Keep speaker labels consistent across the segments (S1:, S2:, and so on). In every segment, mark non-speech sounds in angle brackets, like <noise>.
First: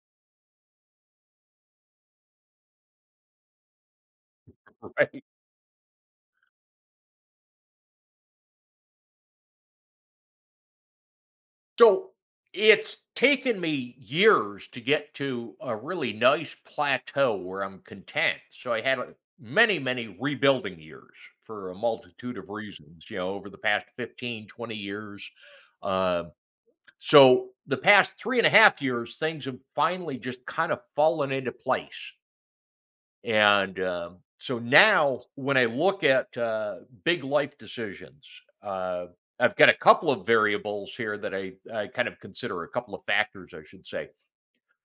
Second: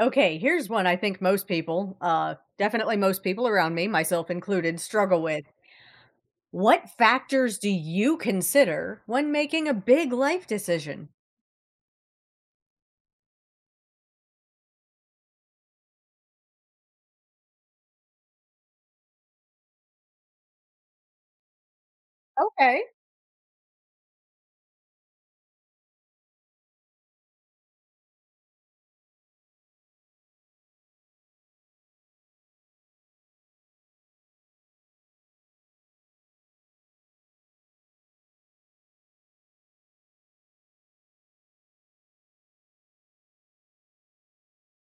S1: Okay, here's one I think most people, definitely most people around me, myself included, struggle
S2: Right.
S1: with. What factors do you consider when making a big life decision?
S2: So it's taken me years to get to a really nice plateau where I'm content. So I had many, many rebuilding years for a multitude of
S1: Okay.
S2: reasons, you know, over the past 15, 20 years. Uh, so the past 3.5 years, things have finally just kind of fallen into place. And, so now when I look at, big life decisions, uh, I've got a couple of variables here that I kind of consider, a couple of factors, I should say.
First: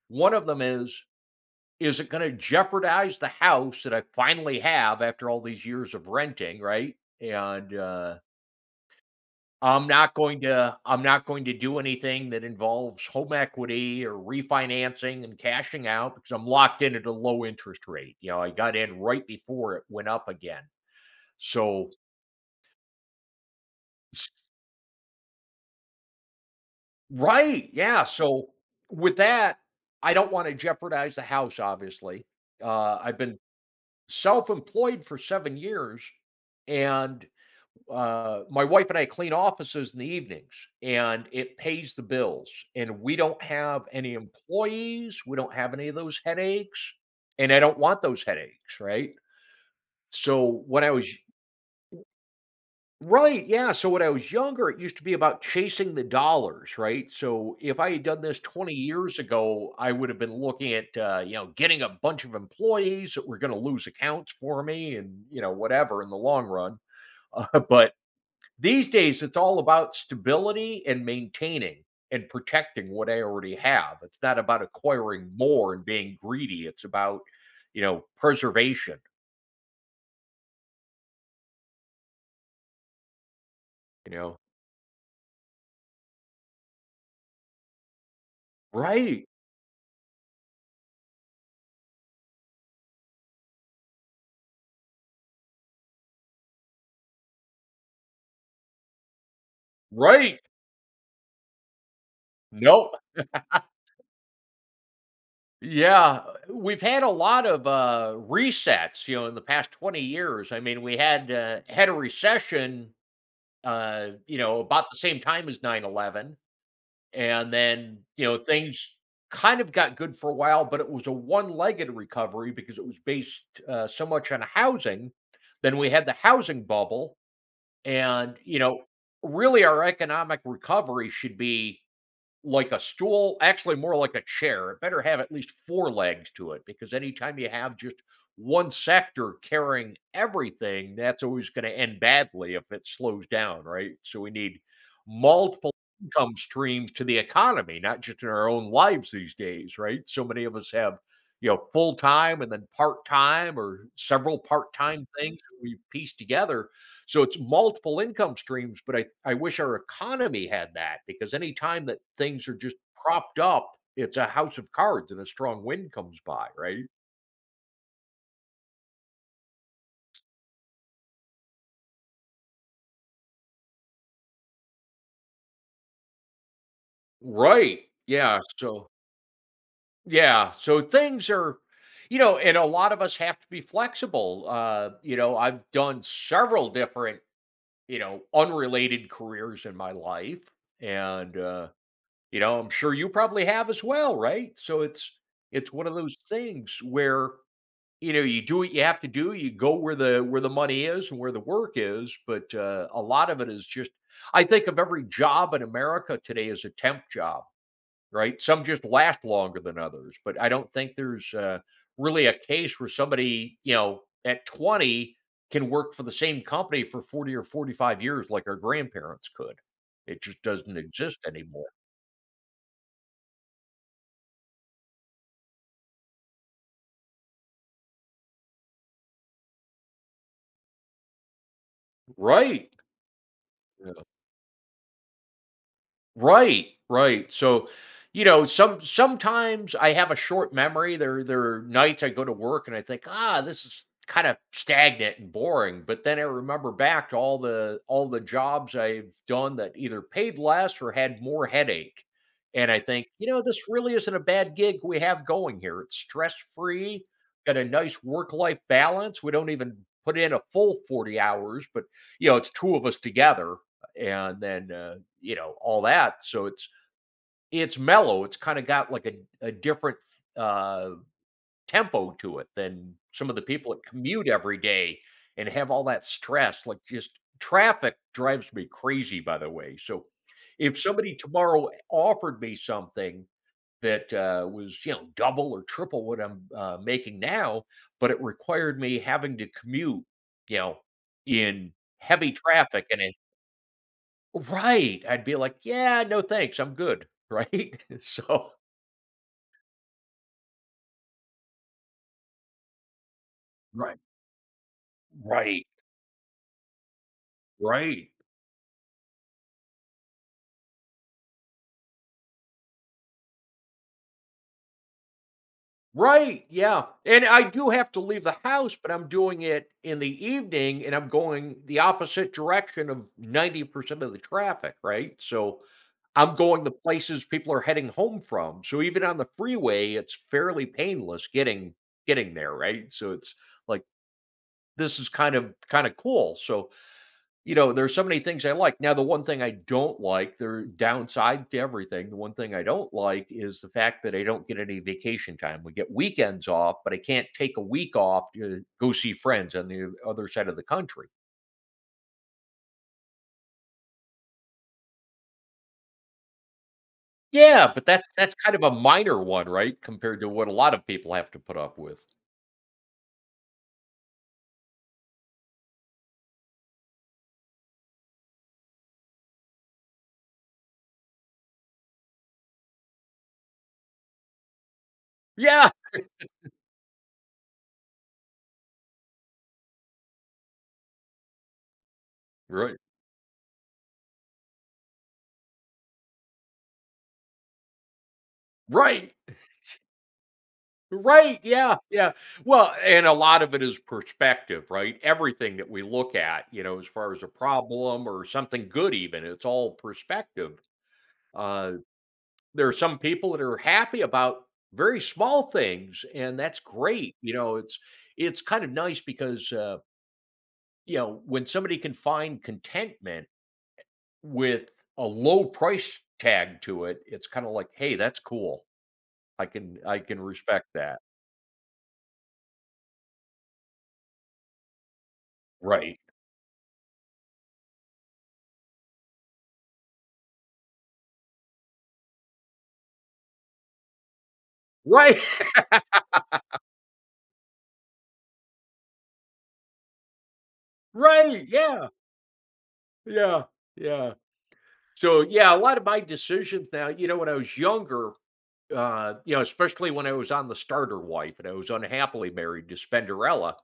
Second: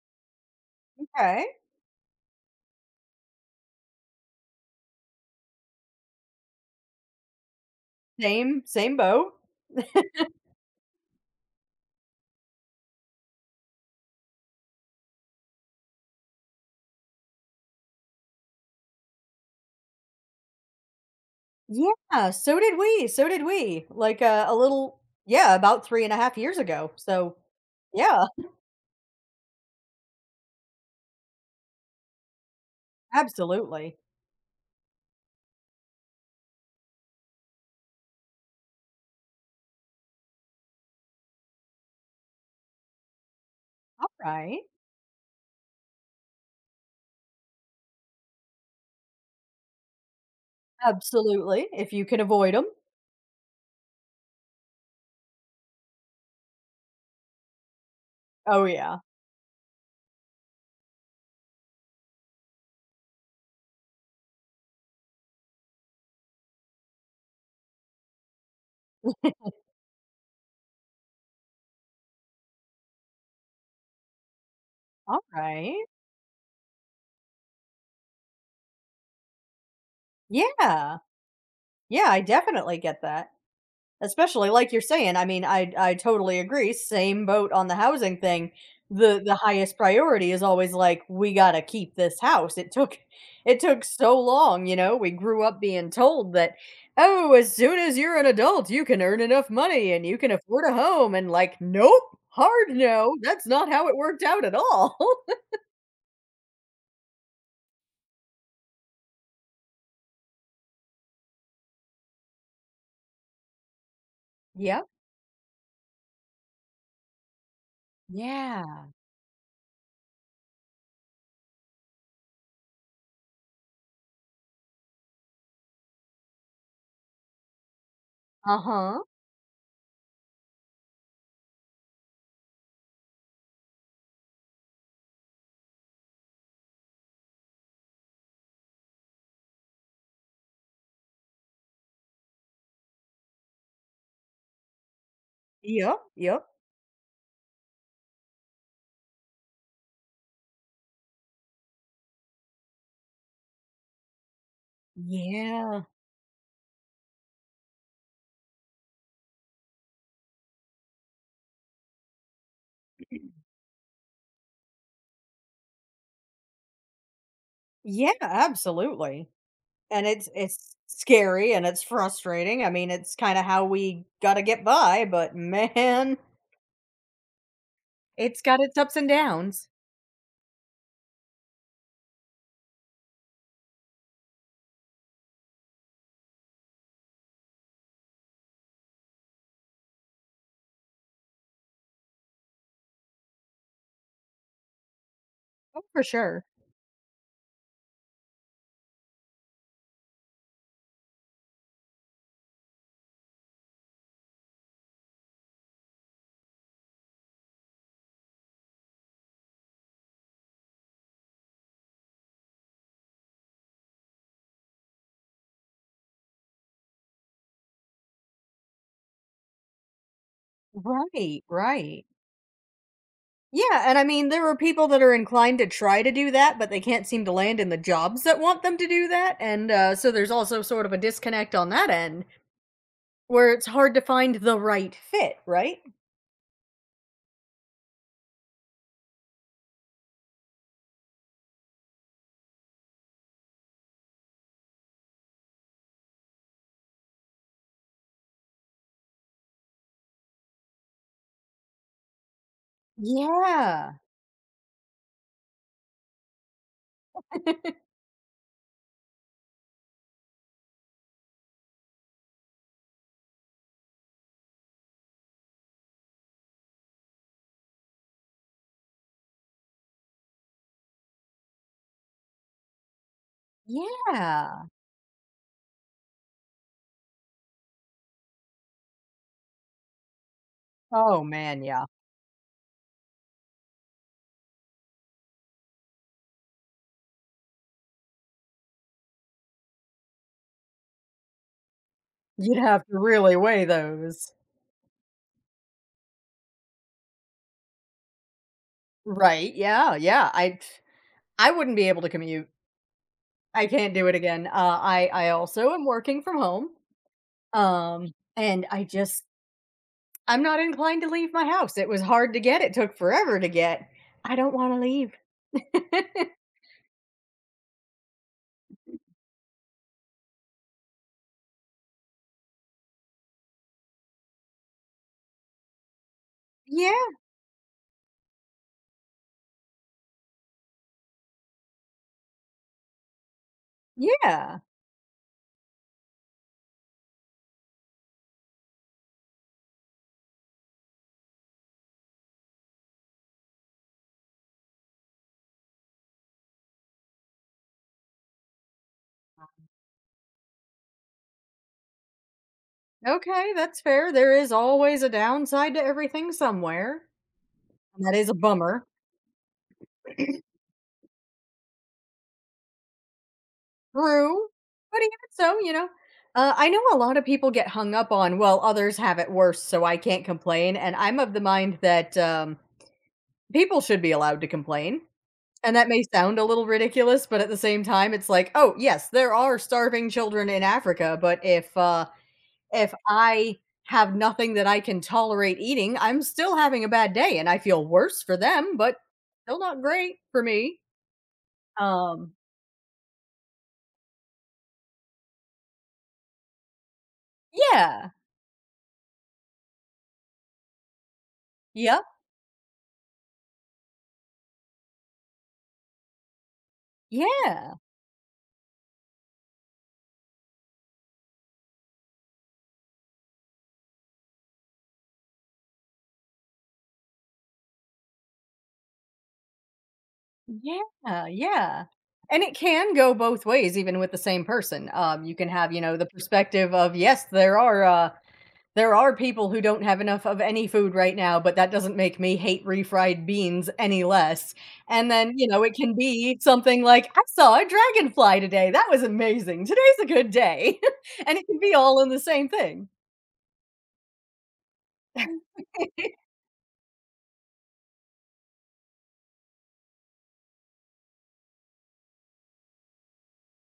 S2: One of them is,
S1: Okay.
S2: is it gonna jeopardize the house that I finally have after all these years of renting, right? And,
S1: Same, same boat.
S2: I'm not going to I'm not going to do anything that involves home equity or refinancing and cashing out because I'm locked in at a low interest rate. You know, I got in right before it went up again. So,
S1: Yeah, so did we. So did we. Like
S2: s-
S1: a little, yeah, about three and a half years ago. So,
S2: right, yeah.
S1: yeah,
S2: So with that, I don't want to jeopardize the house. Obviously, I've been
S1: absolutely.
S2: self-employed for 7 years, and my wife and I clean offices in the evenings and it pays the bills. And we don't have
S1: All
S2: any
S1: right.
S2: employees. We don't have any of those headaches. And I don't want those headaches. Right. So when I was,
S1: Absolutely. If you can avoid them.
S2: right. Yeah. So when I was younger, it used to be about chasing the dollars. Right. So if I had done this
S1: Oh,
S2: 20
S1: yeah.
S2: years ago, I would have been looking at, you know, getting a bunch of employees that were going to lose accounts for me and, you know, whatever in the long run. <laughs> But These days, it's all about stability and maintaining and protecting what I already have. It's not about
S1: All
S2: acquiring more and
S1: right.
S2: being greedy. It's about preservation,
S1: Yeah. Yeah, I definitely get that.
S2: you know.
S1: Especially like you're saying, I mean, I totally agree, same boat on the housing thing. The
S2: Right.
S1: the highest priority is always like, "We gotta keep this house." It took so long, you know, we grew up being told that, "Oh, as soon as you're an adult, you can earn enough money and you can
S2: Right.
S1: afford a home," and like, "Nope, hard
S2: No.
S1: no, that's not how it worked out at all." <laughs>
S2: Yeah, we've had a lot of resets, you know, in the past 20 years. I mean, we had a recession, you know,
S1: Yep,
S2: about the same time as 9/11. And then, you know,
S1: yeah,
S2: things kind of got good for a while, but it was a one-legged recovery because it was based so much on housing. Then we had the housing bubble, and, you know,
S1: uh-huh,
S2: really, our economic recovery should be like a stool, actually more like a chair. It better have at least four legs to it because anytime you have just one sector carrying everything, that's always going to end badly if it slows down, right? So we need multiple
S1: yep,
S2: income
S1: yep.
S2: streams to the economy, not just in our own lives these days, right? So many of us have, you know, full time and then part time or several part time things that we
S1: Yeah,
S2: piece together, so it's multiple income streams, but I wish our economy had that, because any time that things are just propped up, it's a house of cards and a strong wind comes by, right?
S1: yeah, absolutely. And it's scary and it's frustrating. I mean, it's kinda how we gotta get by, but <laughs> man,
S2: Right. Yeah.
S1: it's got its
S2: So,
S1: ups and downs.
S2: yeah. So things are, you know, and a lot of us have to be flexible. You know, I've done several different, you know, unrelated careers in my life. And, you know, I'm sure you probably have as well, right? So it's
S1: Oh,
S2: one of
S1: for
S2: those
S1: sure.
S2: things where you know, you do what you have to do, you go where the money is and where the work is, but, a lot of it is just, I think of every job in America today as a temp job, right? Some just last longer than others, but I don't think there's, really a case where somebody, you know, at 20 can work for the same company for 40 or 45 years like our grandparents could. It just doesn't exist
S1: Right,
S2: anymore.
S1: right. Yeah, and I mean, there are people that are inclined to try to do that, but they can't seem to land in the jobs that want them to do that, and, so there's also sort of a disconnect on that end,
S2: Right.
S1: where it's hard to
S2: Yeah.
S1: find the right fit, right?
S2: Right, right. So, you know, sometimes I have a short memory. There are nights I go to work and I think, ah, this is kind of stagnant and boring. But then I remember back to all the jobs I've done that either paid less or had more headache. And I think, you know, this
S1: Yeah.
S2: really isn't a bad gig we have going here. It's stress free, got a
S1: <laughs>
S2: nice work life balance. We don't even put in a full 40 hours, but, you know, it's two of us together. And then you know, all that, so it's mellow, it's kind of got like a different uh tempo to it than some of the people that commute every
S1: Yeah.
S2: day and have all that stress, like, just traffic drives me crazy, by the way. So if somebody
S1: Oh, man,
S2: tomorrow
S1: yeah.
S2: offered me something that was, you know, double or triple what I'm making now, but it required me having to commute, you know, in heavy
S1: You'd have
S2: traffic
S1: to
S2: and a
S1: really weigh those.
S2: right, I'd be like, "Yeah, no thanks, I'm good." <laughs> Right?
S1: Right, yeah, yeah, I wouldn't be able to commute. I can't
S2: Right.
S1: do it again. I
S2: Right,
S1: also am working from home,
S2: right,
S1: and I just I'm not inclined to leave my house. It was hard to get, it took forever to get. I don't wanna leave. <laughs>
S2: right, yeah, and I do have to leave the house, but I'm doing it in the evening, and I'm going the opposite direction of 90% of the traffic, right? So, I'm going to
S1: Yeah,
S2: places people are heading home from, so even on the freeway, it's fairly painless getting there, right? So it's like,
S1: yeah.
S2: this is kinda cool. So, you know, there's so many things I like. Now, the one thing I don't like, their downside to everything, the one thing I don't like is the fact that I don't get any vacation time. We get weekends off, but I can't take a week off to go see friends on the other side of the country.
S1: Okay, that's fair. There is always a downside to everything somewhere,
S2: Yeah, but
S1: and
S2: that's
S1: that is a
S2: that's kind of a
S1: bummer.
S2: minor one, right? Compared to what a lot of people have to put up with.
S1: True, but even so, you know, I know a lot of people get hung up on, well, others have it worse, so I can't complain. And I'm of the mind that people should be allowed to complain.
S2: Yeah,
S1: And that may sound a little ridiculous, but at the same time, it's like, oh, yes, there are starving children in Africa, but if uh,
S2: right,
S1: if I have nothing that I can tolerate eating, I'm still having a bad day, and I feel worse for them, but
S2: right.
S1: still not great for me.
S2: Right, yeah, yeah.
S1: Um,
S2: Well, and a lot of it is perspective, right? Everything that we look at, you know, as far as a problem
S1: yeah,
S2: or something good even, it's all perspective. Uh,
S1: yep,
S2: there are some people that are happy about very small things, and that's great. You know,
S1: yeah.
S2: it's kind of nice because, you know, when somebody can find contentment with a low price tag to it, it's kind of like, hey, that's cool. I can respect that.
S1: Yeah, yeah. And it can go both ways even with the same person. You can have, you know,
S2: Right.
S1: the perspective of, yes, there are people who don't have enough of any food right now, but that doesn't make me hate refried beans any less. And
S2: Right.
S1: then, you
S2: <laughs>
S1: know, it can be something like, I saw a dragonfly today. That was amazing. Today's a good day. <laughs> And it
S2: Right.
S1: can be
S2: Yeah.
S1: all in the same thing.
S2: Yeah, yeah. So, yeah, a lot of my
S1: <laughs>
S2: decisions now, you know, when I was younger, you know, especially when I was on the starter wife and I was unhappily married to Spenderella,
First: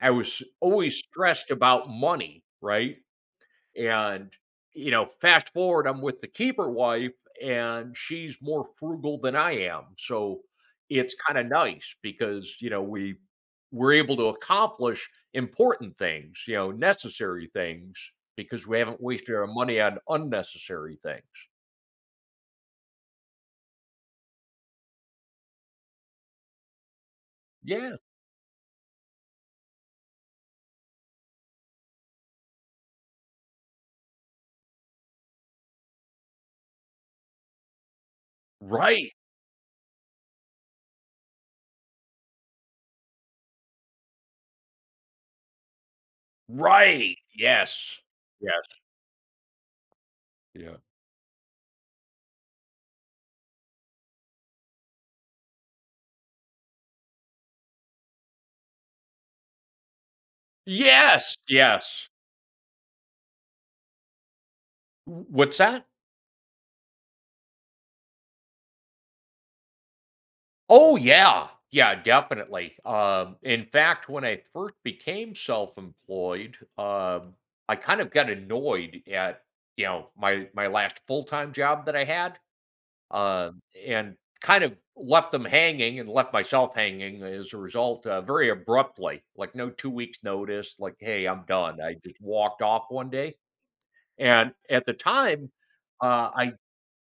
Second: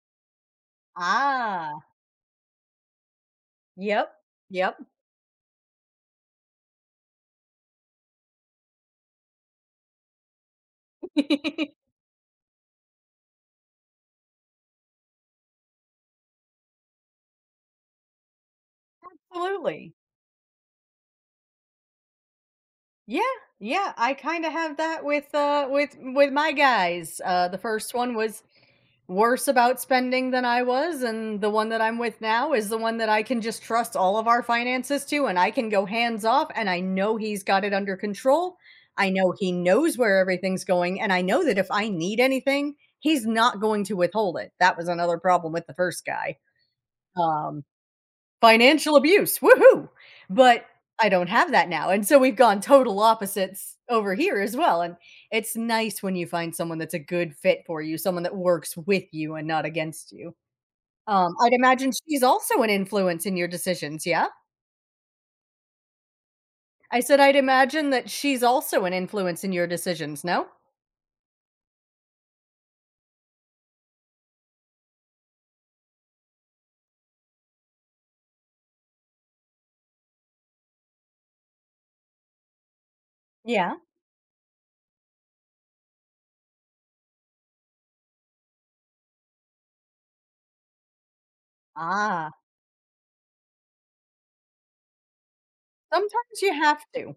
S2: I was always stressed
S1: Ah,
S2: about money, right?
S1: yep,
S2: And,
S1: yep.
S2: you know, fast forward, I'm with the keeper wife and she's more frugal than I am. So it's kind of
S1: <laughs>
S2: nice because, you know, we're able to accomplish important things, you know, necessary things, because we haven't wasted our money
S1: Absolutely.
S2: on unnecessary things.
S1: Yeah, yeah, I kinda have that with, with my guys. The first
S2: Yeah.
S1: one was worse about spending than I was, and the one that I'm with now is the one that I can just trust all of our finances to, and I can go hands off, and I know he's got it under control. I
S2: Right.
S1: know he knows where everything's going, and I know that if I need anything, he's not going to withhold it. That was another problem with the first guy.
S2: Right.
S1: Um.
S2: Yes. Yes.
S1: Financial abuse, woohoo! But
S2: Yeah.
S1: I don't have that now, and so we've gone total opposites over here as well, and it's nice when you find someone that's a good fit for you, someone that works with you and not against you.
S2: Yes.
S1: I'd imagine
S2: Yes.
S1: she's also an influence in your decisions, yeah?
S2: What's that?
S1: I said I'd imagine that she's also an influence in your decisions, no?
S2: Oh, yeah. Yeah, definitely. In fact, when I first became self-employed, I kind of got annoyed at, you know, my last full-time job that I had, um,
S1: Yeah.
S2: and kind of left them hanging and left myself hanging as a result, very abruptly, like no 2 weeks notice, like, "Hey, I'm done." I just
S1: Ah,
S2: walked off one day, and at the time,
S1: sometimes you
S2: I
S1: have to.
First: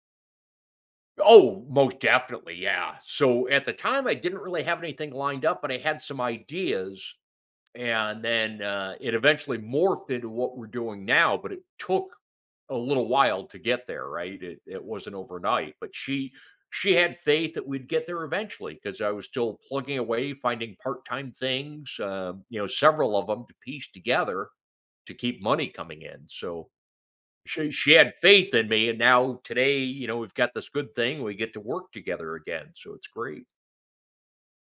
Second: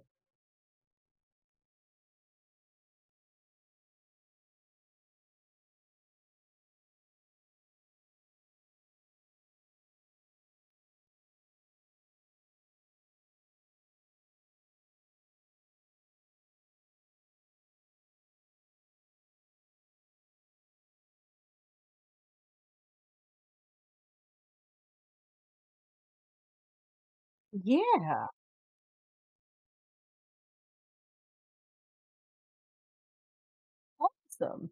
S2: oh, most definitely, yeah. So at the time, I didn't really have anything lined up, but I had some ideas, and then it eventually morphed into what we're doing now. But it took a little while to get there, right? It wasn't overnight, but she had faith that we'd get there eventually, because I was still plugging away, finding part time things, you know, several of them to piece together to keep money coming in. So she had
S1: Yeah,
S2: faith in me, and now today, you know, we've got this good thing. We get to work together again, so it's great.
S1: awesome.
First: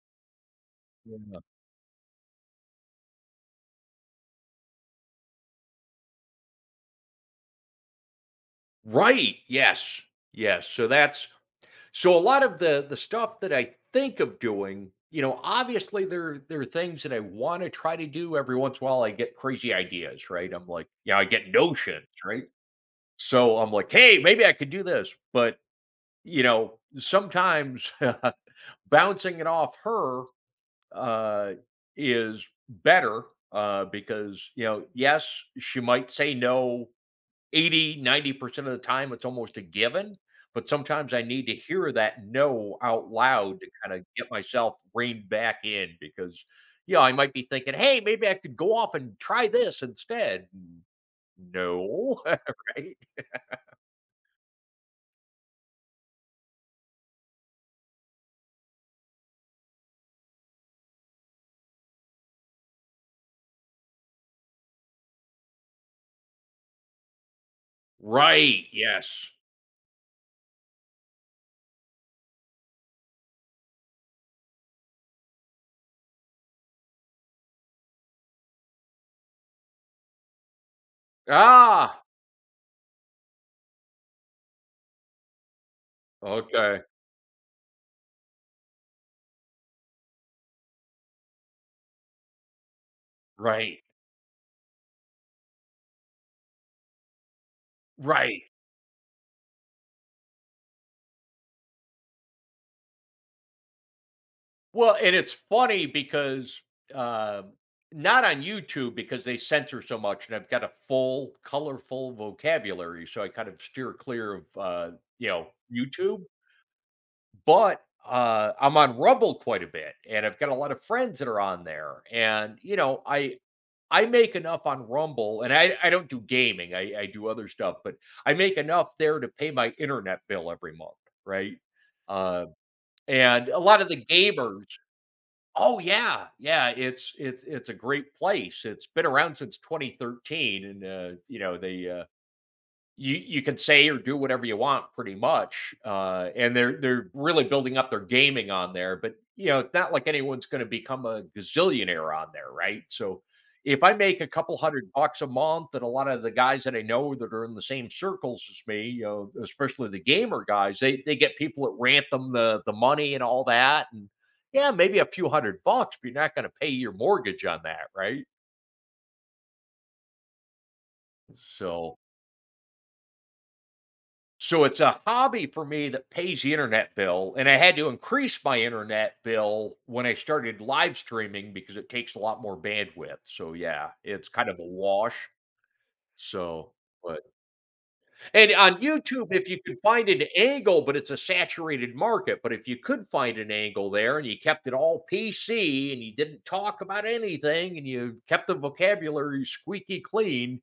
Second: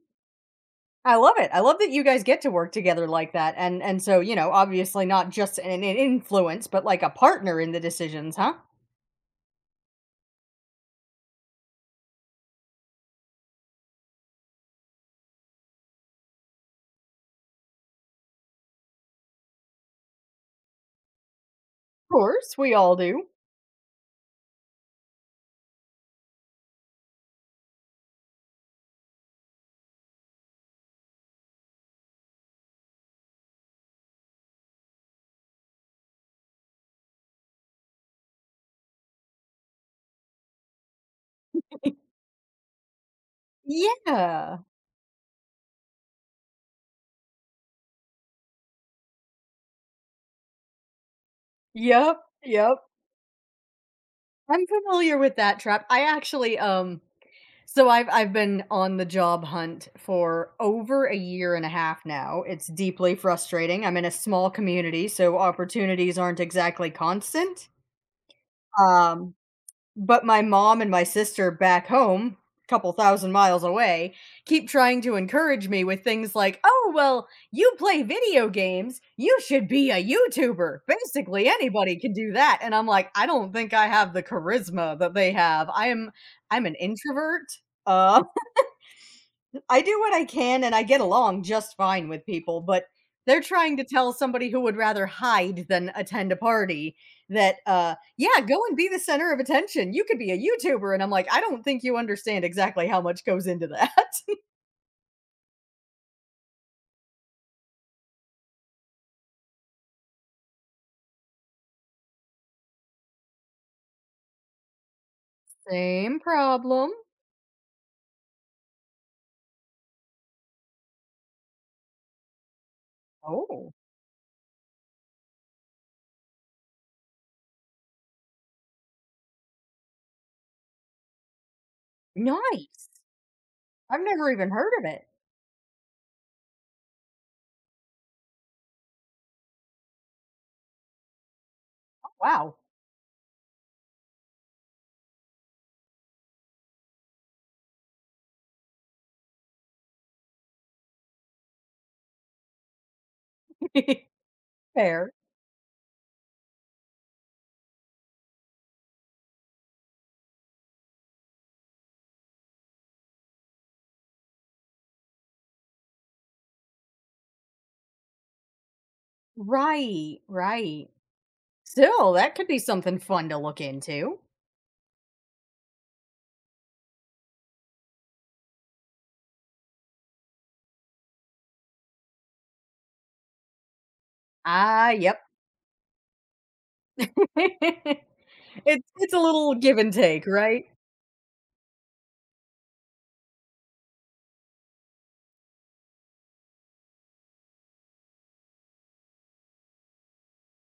S1: I love
S2: Yeah.
S1: it. I love that you guys get to work together like that. And so, you know, obviously not just an influence, but like a partner in the decisions, huh?
S2: Right. Yes. Yes. So a lot of the stuff that I think of doing, you know, obviously there are things that I want to try to do every once in a while. I get crazy ideas, right? I'm like, you know, I get notions,
S1: Of
S2: right?
S1: course, we all do.
S2: So I'm like, hey, maybe I could do this, but, you know, sometimes <laughs> bouncing it off her uh, is better, because, you know, yes, she might say no 80, 90% of the time. It's almost a given. But sometimes I need to hear that no out loud to kind of get
S1: Yeah.
S2: myself reined back in, because, you know, I might be thinking, hey, maybe I could go off and try this instead. No,
S1: Yep.
S2: <laughs>
S1: Yep.
S2: right?
S1: I'm familiar with that trap. I actually so I've been on the job hunt for over a year and a half now. It's deeply frustrating. I'm in a small community, so opportunities aren't exactly constant.
S2: Right. Yes.
S1: Um. But my mom and my sister back home, a couple thousand miles away, keep trying to encourage me with things like, "Oh, well, you play video games, you should be a YouTuber. Basically, anybody
S2: Ah,
S1: can do that." And I'm like, "I don't think I have the charisma that they have. I am I'm an
S2: okay.
S1: introvert." Uh. I do what I can and I get along just fine with people, but they're trying
S2: Right.
S1: to tell somebody who would rather hide than attend a party that yeah,
S2: Right.
S1: go and be the center of attention. You could be a YouTuber and I'm like, I don't think you understand exactly how much goes into that. <laughs>
S2: Well, and it's funny because, uh, not on YouTube, because they censor so much, and I've got a full, colorful vocabulary, so I kind of steer clear of, you know,
S1: Same
S2: YouTube,
S1: problem.
S2: but, I'm on Rumble quite a bit, and I've got a lot of friends that are on there, and, you know, I
S1: Oh,
S2: I make enough on Rumble, and I don't do gaming, I do other stuff, but I make enough there to pay my internet bill every month, right? Uh,
S1: nice.
S2: and a lot of
S1: I've
S2: the
S1: never even
S2: gamers.
S1: heard of it.
S2: Oh, yeah, yeah. It's a great place. It's been around since 2013, and you know, they
S1: Wow.
S2: you you can say or do whatever you want, pretty much, and they're really building up their gaming on there. But, you know, it's not like anyone's going to become a gazillionaire on there, right? So if I
S1: <laughs>
S2: make a couple hundred
S1: Fair.
S2: bucks a month, and a lot of the guys that I know that are in the same circles as me, you know, especially the gamer guys, they get people that rant them the money and all that, and yeah, maybe a few hundred bucks, but you're not going to pay your mortgage on that, right?
S1: Right, right.
S2: So
S1: Still, that could be something fun to look into.
S2: So it's a hobby for me that pays the internet bill, and I had to increase my internet bill when I started live streaming because it takes a lot more bandwidth. So yeah, it's kind of a
S1: Ah, yep.
S2: wash. So, but
S1: <laughs>
S2: and on
S1: It's a
S2: YouTube, if
S1: little
S2: you could
S1: give and
S2: find an
S1: take, right?
S2: angle, but it's a saturated market, but if you could find an angle there and you kept it all PC and you didn't talk about anything and you kept the vocabulary squeaky clean,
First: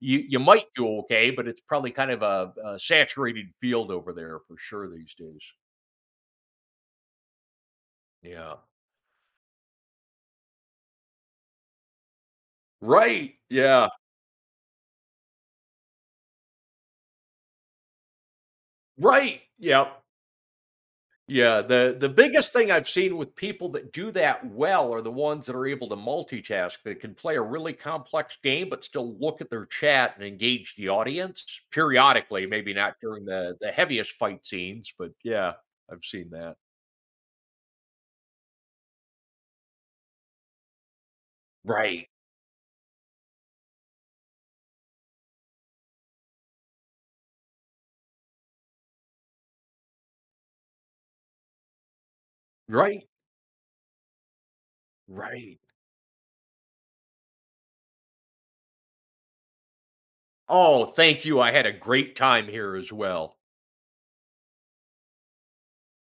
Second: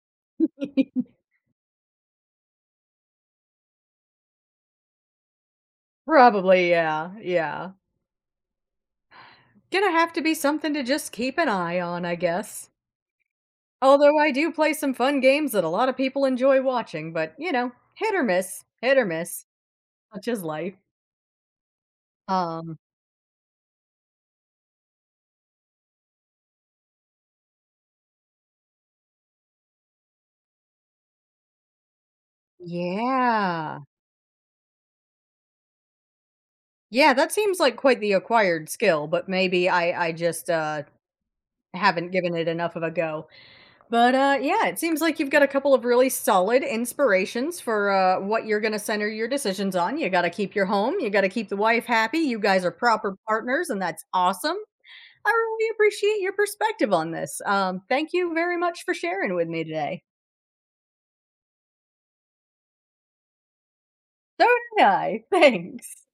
S2: you might do okay,
S1: <laughs>
S2: but it's probably kind of a saturated field over there, for sure, these days.
S1: Probably, yeah, yeah.
S2: Yeah.
S1: Gonna have to be something to just keep an eye on, I guess.
S2: Right. Yeah.
S1: Although I do play some fun games that a lot of people enjoy watching, but, you know, hit or
S2: Right.
S1: miss,
S2: Yep.
S1: such is life.
S2: Yeah, the biggest thing
S1: Um,
S2: I've seen with people that do that well are the ones that are able to multitask, that can play a really complex game but still look at their chat and engage the audience periodically, maybe not during the
S1: yeah.
S2: heaviest fight scenes, but yeah, I've seen that.
S1: Yeah, that seems like quite the acquired skill, but maybe I just,
S2: Right.
S1: haven't given it enough of a go. But yeah, it seems like you've got a couple of really solid inspirations for what you're going to center your decisions on. You got to keep your home, you got to keep the wife happy. You guys are
S2: Right.
S1: proper partners, and that's awesome. I
S2: Right.
S1: really appreciate your perspective on this. Thank you very much for sharing with me today.
S2: Oh, thank you. I had a great time here as well.
S1: So did I. <laughs> Thanks.